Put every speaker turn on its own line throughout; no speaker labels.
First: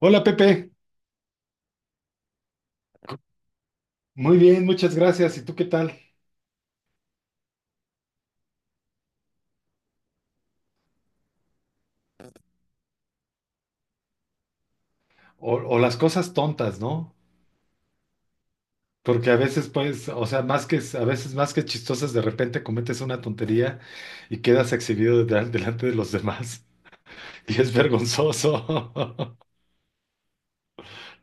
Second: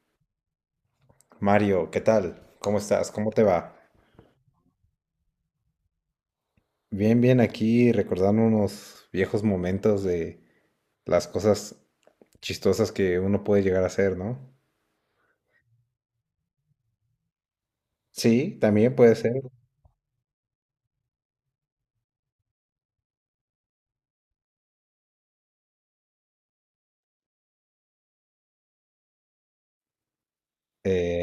Hola Pepe,
Mario, ¿qué tal? ¿Cómo estás? ¿Cómo te va?
muy bien, muchas gracias. ¿Y tú qué tal?
Bien, bien, aquí recordando unos viejos momentos de las cosas chistosas que uno puede llegar a hacer, ¿no?
O las cosas tontas, ¿no?
Sí, también puede
Porque
ser.
a veces, pues, o sea, más que, a veces más que chistosas, de repente cometes una tontería y quedas exhibido delante de los demás y es vergonzoso,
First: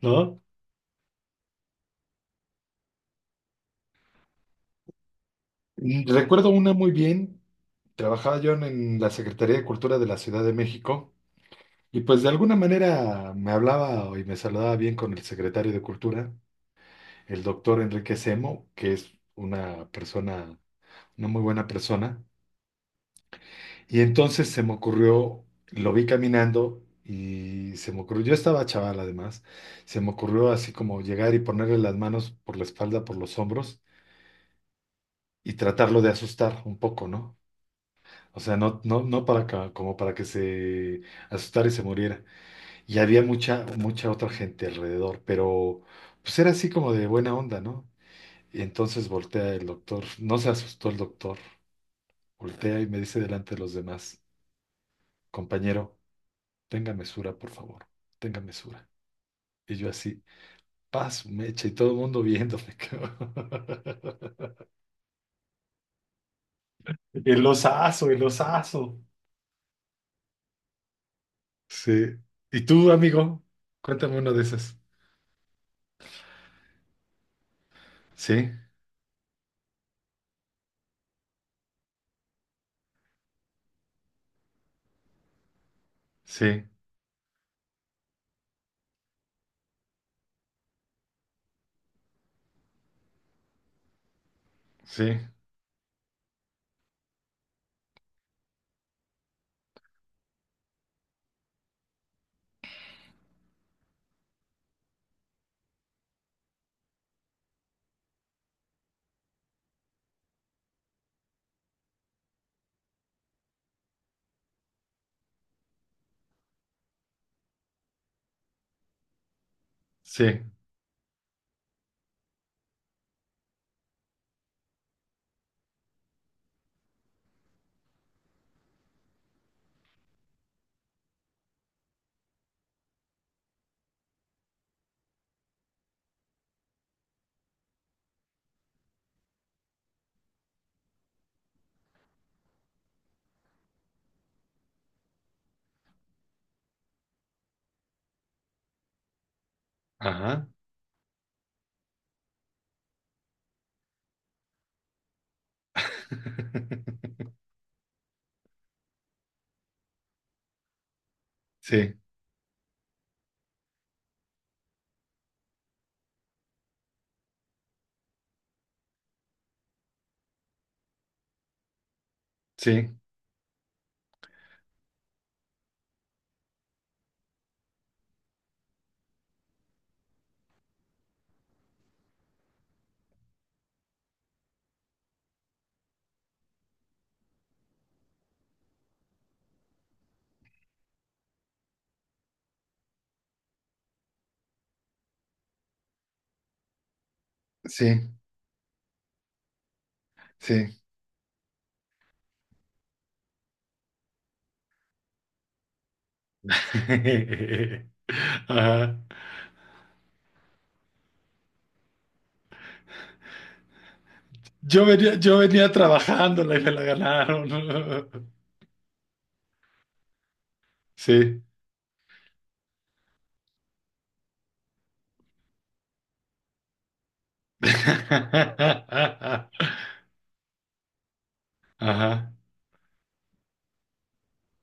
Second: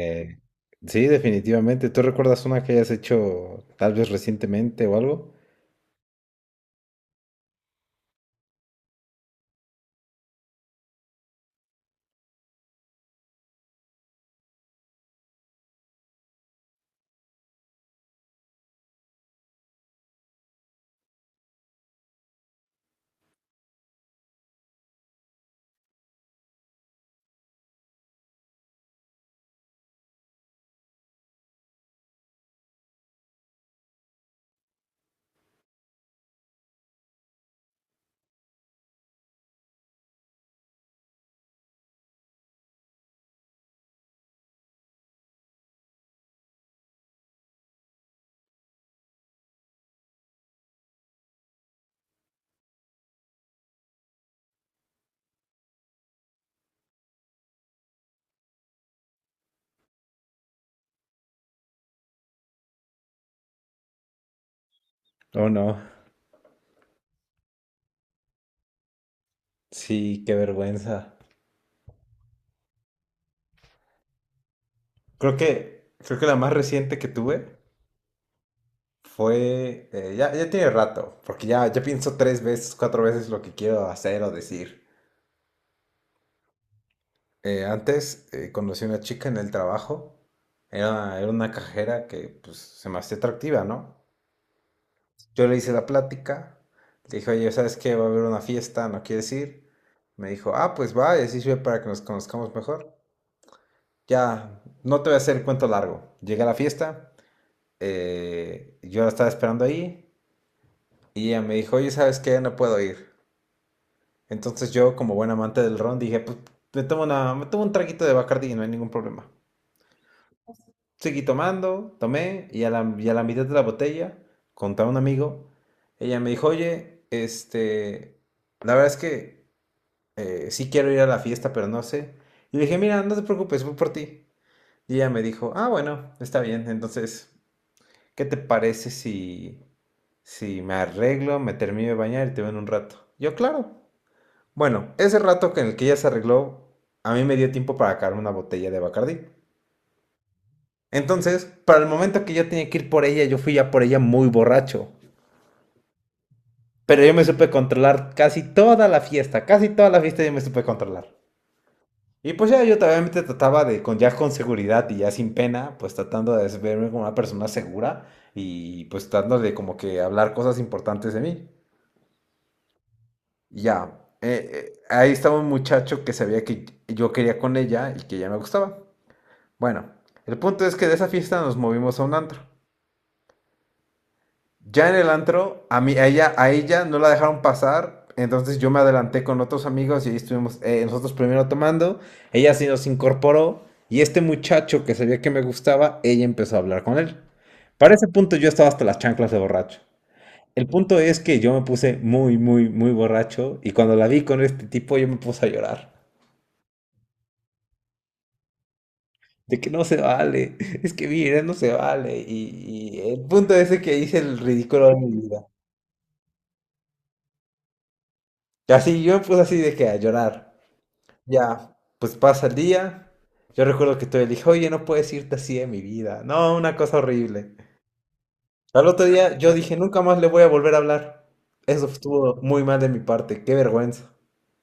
¿no?
sí, definitivamente. ¿Tú recuerdas una que hayas hecho tal vez recientemente o algo?
Y recuerdo una muy bien. Trabajaba yo en la Secretaría de Cultura de la Ciudad de México y pues de alguna manera me hablaba y me saludaba bien con el secretario de Cultura, el doctor Enrique Semo, que es una persona una muy buena persona. Y entonces se me ocurrió, lo vi caminando y se me ocurrió, yo estaba chaval además, se me ocurrió así como llegar y ponerle las manos por la espalda, por los hombros y tratarlo de asustar un poco, ¿no? O sea, no, no, no para como para que se asustara y se muriera. Y había mucha, mucha otra gente alrededor, pero pues era así como de buena onda, ¿no? Y entonces voltea el doctor, no se asustó el doctor, voltea y me dice delante de los demás, compañero. Tenga mesura, por favor, tenga mesura. Y yo así, paz, mecha, y todo el mundo viéndome. Cabrón.
Oh, no.
El osazo, el osazo.
Sí, qué vergüenza.
Sí. ¿Y tú, amigo? Cuéntame uno de esos.
Creo que la más reciente que tuve
Sí,
fue, ya tiene rato, porque ya pienso tres veces, cuatro veces lo que quiero hacer o decir.
sí,
Antes conocí a una chica en el trabajo. Era una cajera que, pues, se me hacía atractiva, ¿no?
sí,
Yo le hice la plática. Le dije, oye, ¿sabes qué? Va a haber una fiesta, ¿no quieres ir? Me dijo, ah, pues va, y así sirve para que nos conozcamos mejor. Ya, no te voy a hacer el cuento largo. Llegué a la fiesta, yo la estaba esperando ahí, y ella me dijo, oye, ¿sabes qué? No puedo ir. Entonces yo, como buen amante del ron, dije, pues me tomo, una, me tomo un traguito de Bacardi y no hay ningún problema.
sí.
Seguí tomando, tomé, y a la mitad de la botella, contaba un amigo, ella me dijo, oye, este, la verdad es que sí quiero ir a la fiesta, pero no sé. Y le dije, mira, no te preocupes, voy por ti. Y ella me dijo, ah, bueno, está bien, entonces, ¿qué te parece si me arreglo, me termino de bañar y te veo en un rato? Yo, claro. Bueno, ese rato que en el que ella se arregló, a mí me dio tiempo para sacar una botella de Bacardí.
Ajá.
Entonces, para el momento que yo tenía que ir por ella, yo fui ya por ella muy borracho. Pero yo me supe controlar casi toda la fiesta, casi toda la fiesta yo me supe controlar.
Sí,
Y pues ya yo obviamente trataba de, con, ya con seguridad y ya sin pena, pues tratando de verme como una persona segura y pues tratando de como que hablar cosas importantes de mí.
sí,
Y ya, ahí estaba un muchacho que sabía que yo quería con ella y que ella me gustaba. Bueno, el punto es que de esa fiesta nos movimos a un antro. Ya en el antro, a mí, a ella no la dejaron pasar, entonces yo me adelanté con otros amigos y ahí estuvimos nosotros primero tomando, ella sí nos incorporó y este muchacho que sabía que me gustaba, ella empezó a hablar con él. Para ese
sí,
punto yo estaba hasta las chanclas de borracho. El
sí.
punto es que yo me puse muy, muy, muy borracho y cuando la vi con este tipo yo me puse a llorar.
Ajá.
De que no se vale, es que mira, no se vale. Y el punto es de que hice el ridículo de mi
Yo
vida.
venía trabajándola y me la ganaron.
Y así yo me puse así de que a llorar.
Sí.
Ya, pues pasa el día. Yo recuerdo que todavía le dije, oye, no puedes irte así de mi vida. No, una cosa horrible. Al otro día yo dije, nunca más le voy a volver a hablar. Eso
Ajá.
estuvo muy mal de mi parte, qué vergüenza.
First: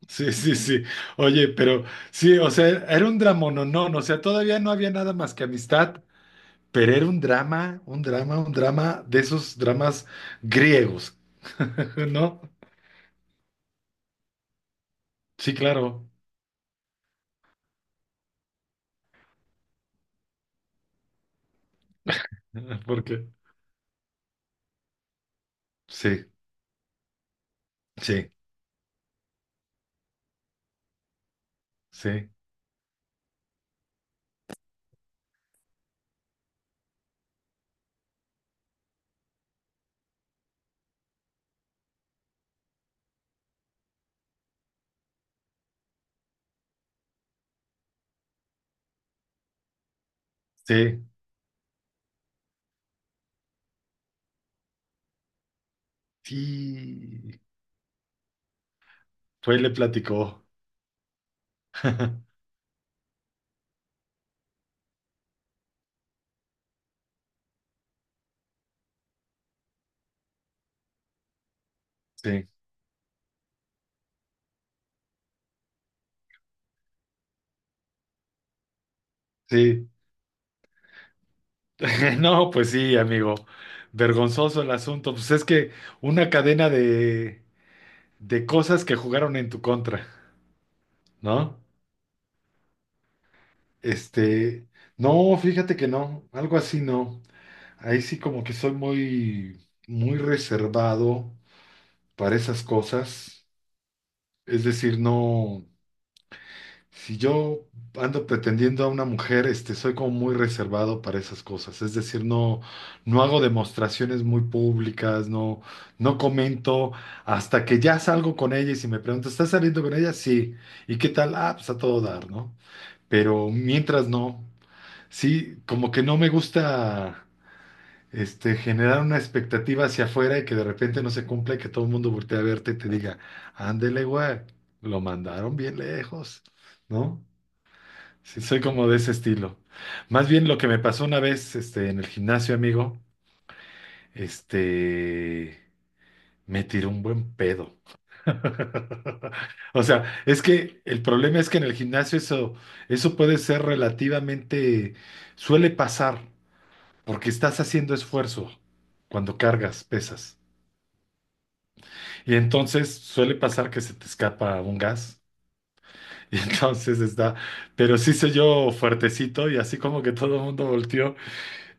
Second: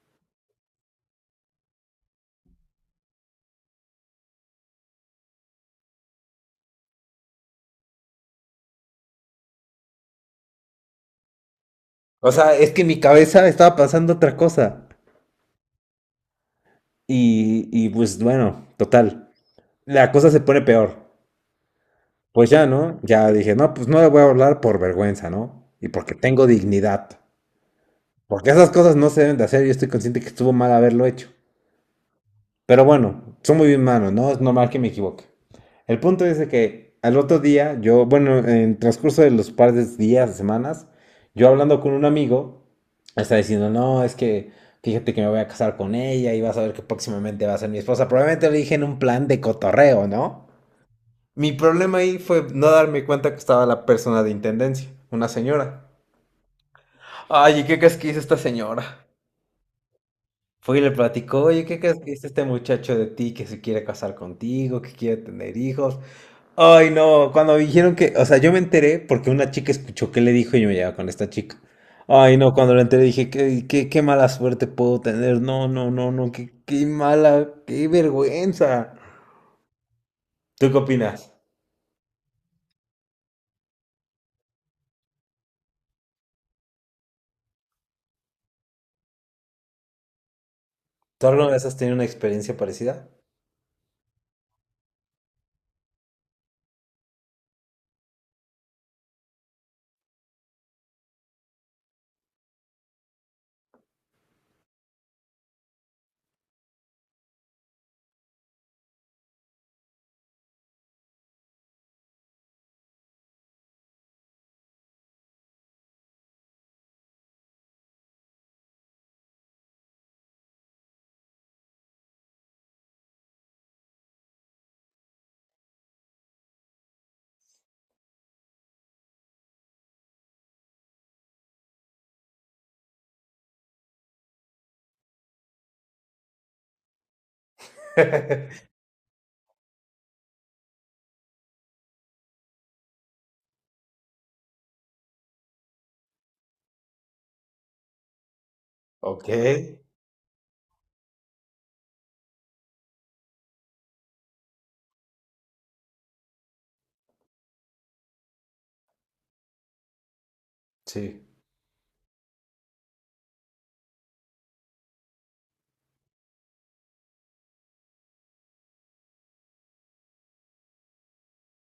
Sí, sí, sí. Oye, pero sí, o sea, era un dramononón, o sea, todavía no había nada más que amistad, pero era un drama, un drama, un drama de esos dramas griegos,
O
¿no?
sea, es que en mi cabeza estaba pasando otra cosa.
Sí, claro.
Y pues bueno, total. La cosa se pone peor. Pues ya, ¿no?
Porque
Ya dije, no, pues no le voy a hablar por vergüenza, ¿no? Y porque
sí,
tengo dignidad.
sí,
Porque esas cosas no se deben de hacer. Yo estoy consciente que estuvo mal haberlo hecho.
sí,
Pero bueno, soy muy humano, ¿no? Es normal que me equivoque. El punto es de que al otro día, yo, bueno, en el transcurso de los par de días, semanas, yo hablando con un amigo, está diciendo, no, es que fíjate que me voy a casar con ella y vas a ver que próximamente va a ser mi esposa. Probablemente lo dije en un plan de cotorreo, ¿no?
sí,
Mi problema ahí fue no darme cuenta que estaba la persona de intendencia, una señora.
sí.
Ay, ¿y qué crees que hizo esta señora?
Fue y le platicó.
Fue y le platicó, oye, ¿qué crees que dice este muchacho de ti que se quiere casar contigo, que quiere tener hijos? Ay, no, cuando me dijeron que, o sea, yo me enteré porque una chica escuchó qué le dijo y yo me llevaba con esta chica. Ay,
Sí,
no, cuando lo enteré dije, qué, qué, qué mala suerte puedo tener. No, no, no, no, qué, qué mala, qué vergüenza.
sí.
¿Tú qué opinas?
No, pues sí, amigo. Vergonzoso el asunto. Pues es que una cadena de cosas que jugaron en tu contra,
¿Tú alguna
¿no?
vez has tenido una experiencia parecida?
Este, no, fíjate que no, algo así no. Ahí sí como que soy muy, muy reservado para esas cosas. Es decir, no, si yo ando pretendiendo a una mujer, este, soy como muy reservado para esas cosas. Es decir, no, no hago demostraciones muy públicas, no, no comento hasta que ya salgo con ella y si me pregunta, ¿estás saliendo con ella? Sí. ¿Y qué tal? Ah, pues a todo dar, ¿no? Pero mientras no. Sí, como que no me gusta este, generar una expectativa hacia afuera y que de repente no se cumpla y que todo el mundo voltee a verte y te diga, ándele, güey, lo mandaron bien lejos, ¿no? Sí, soy como de ese estilo. Más bien lo que me pasó una vez este, en el gimnasio, amigo, este, me tiró un buen pedo.
Ok,
O sea, es que el problema es que en el gimnasio eso, eso puede ser relativamente, suele pasar. Porque estás haciendo esfuerzo cuando cargas, pesas.
sí.
Y entonces suele pasar que se te escapa un gas. Y entonces está, pero sí se yo fuertecito y así como que todo el mundo volteó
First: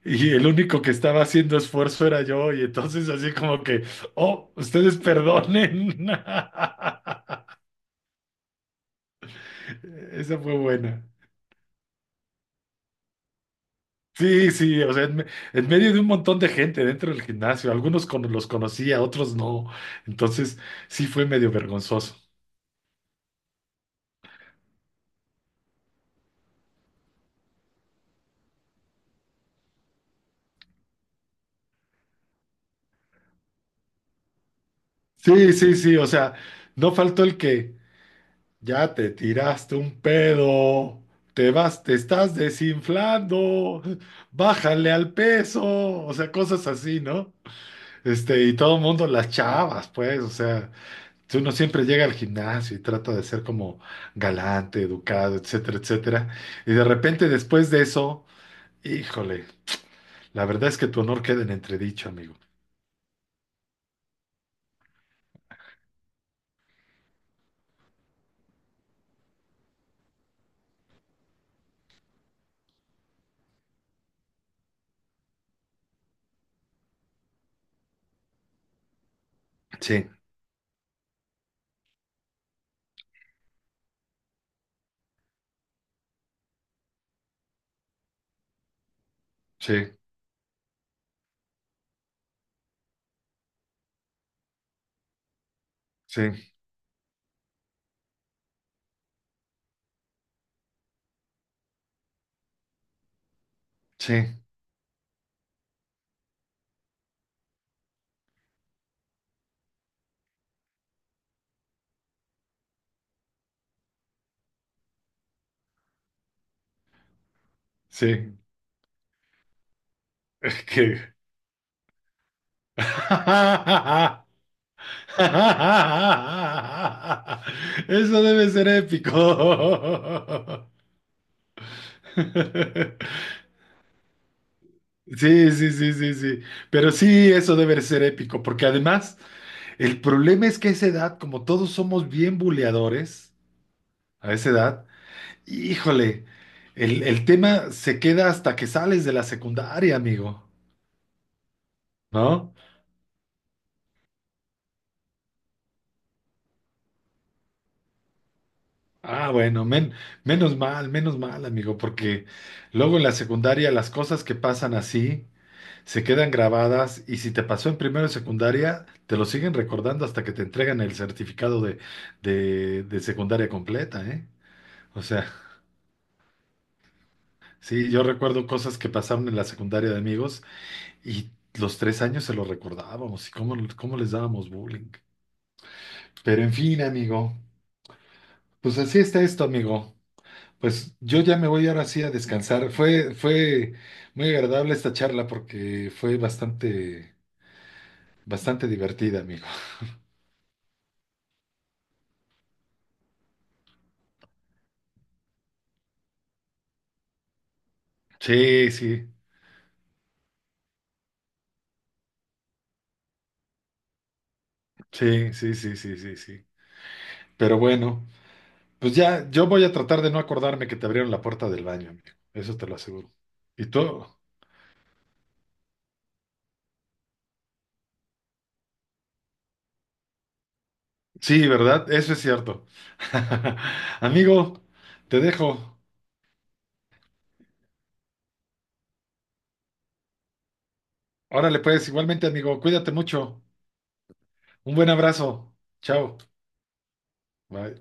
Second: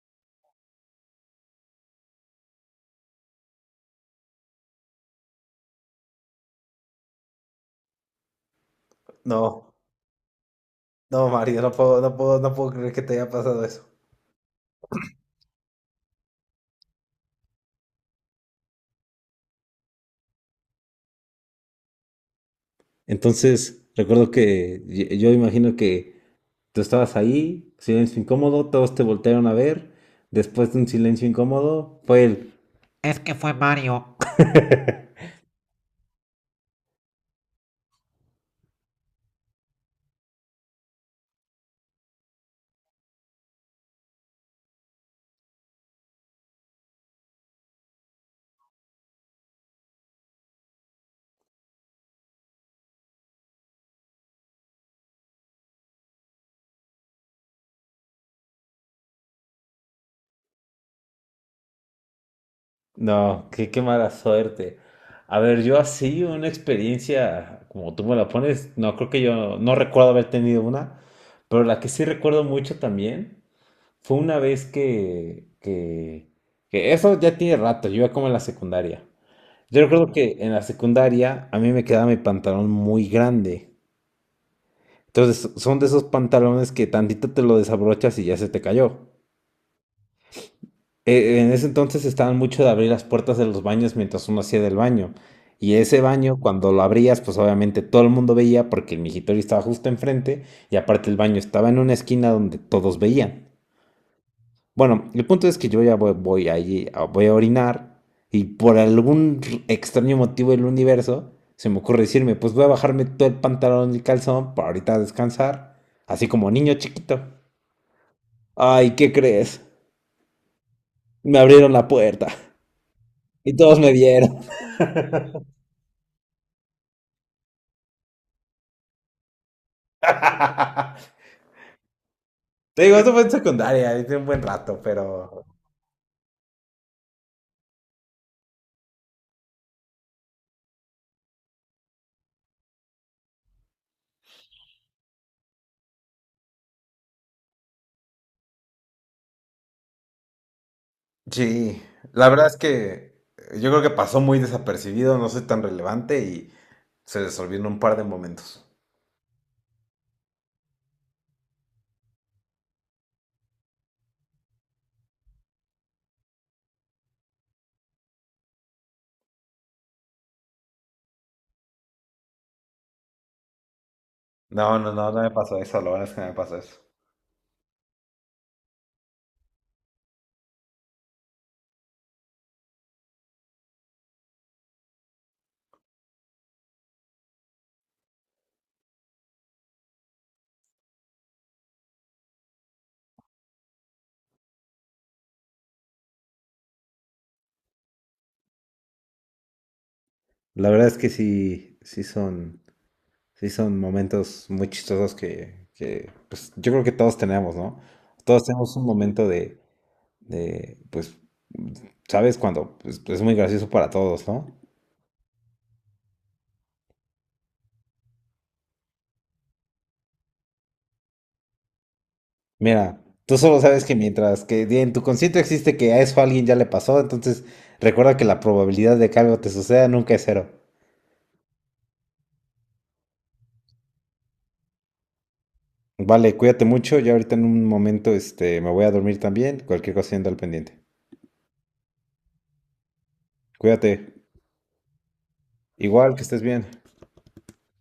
y el único que estaba haciendo esfuerzo era yo y entonces así como que, oh, ustedes perdonen.
No,
Esa fue buena.
no, Mario, no puedo, no puedo, no puedo creer que te haya pasado eso.
Sí, sí, o sea, en medio de un montón de gente dentro del gimnasio, algunos los conocía, otros no. Entonces sí fue medio vergonzoso.
Entonces, recuerdo que yo imagino que tú estabas ahí, silencio incómodo, todos te voltearon a ver. Después de un silencio incómodo, fue el, es que fue Mario.
Sí, sí, sí, o sea, no faltó el que ya te tiraste un pedo, te vas, te estás desinflando, bájale al peso, o sea, cosas así, ¿no? Este, y todo el mundo, las chavas, pues, o sea, si uno siempre llega al gimnasio y trata de ser como galante, educado, etcétera, etcétera, y de repente después de eso, híjole, la verdad es que tu honor queda en entredicho, amigo.
no, qué, qué mala suerte. A ver, yo así una experiencia, como tú me la pones, no creo que yo, no recuerdo haber tenido una, pero la que sí recuerdo mucho también fue una vez que eso ya tiene rato, yo iba como en la secundaria. Yo
Sí,
recuerdo que en la secundaria a mí me quedaba mi pantalón muy grande. Entonces son de esos pantalones que tantito te lo desabrochas y ya se te cayó.
sí,
En ese entonces estaban mucho de abrir las puertas de los baños mientras uno hacía del baño. Y ese baño,
sí,
cuando lo abrías, pues obviamente todo el mundo veía porque el migitorio estaba justo enfrente y aparte el baño estaba en una esquina donde todos veían.
sí,
Bueno, el punto es que yo ya voy, voy allí, voy a orinar y por algún extraño motivo del universo se me ocurre decirme, pues voy a bajarme todo el pantalón y el calzón para ahorita descansar, así como niño chiquito.
sí.
Ay, ¿qué crees?
Que
Me abrieron la puerta y todos me vieron.
eso debe ser épico.
Te digo, eso fue en secundaria, hice un buen rato, pero...
Sí, sí, sí, sí, sí. Pero sí, eso debe ser épico, porque además el problema es que a esa edad, como todos somos bien buleadores, a esa edad, híjole, el tema se queda hasta que sales de la secundaria, amigo,
Sí, la verdad
¿no?
es que yo creo que pasó muy desapercibido, no soy tan relevante y se les olvidó en un par de momentos.
Ah, bueno, menos mal, amigo, porque luego en la secundaria las cosas que pasan así se quedan grabadas y si te pasó en primero de secundaria, te lo siguen recordando hasta que te entregan el certificado de secundaria completa, ¿eh?
No, no,
O
no, no
sea,
me pasó eso, lo bueno es que no me pasó eso.
sí, yo recuerdo cosas que pasaron en la secundaria de amigos y los tres años se lo recordábamos y cómo, cómo les dábamos bullying. Pero en fin, amigo, pues así está esto, amigo. Pues yo ya me voy ahora sí a descansar. Fue, fue muy agradable esta charla porque fue bastante, bastante divertida, amigo.
La verdad es que sí, sí son momentos muy chistosos que, pues, yo creo que todos tenemos, ¿no? Todos
Sí,
tenemos un
sí,
momento de, pues, ¿sabes? Cuando pues, pues, es muy gracioso para todos, ¿no?
sí, sí, sí, sí, sí, sí. Pero bueno, pues ya, yo voy a tratar de no acordarme que te abrieron la puerta del baño, amigo. Eso te lo
Mira,
aseguro.
tú solo
¿Y
sabes que
tú?
mientras que en tu consciente existe que a eso a alguien ya le pasó, entonces recuerda que la probabilidad de que algo te suceda nunca es cero.
Sí, ¿verdad? Eso es cierto. Amigo, te dejo.
Vale, cuídate mucho, yo ahorita en un momento, este, me voy a dormir también, cualquier cosa siendo al pendiente.
Órale, pues, igualmente, amigo, cuídate mucho.
Cuídate.
Un buen abrazo.
Igual,
Chao.
que estés bien.
Bye.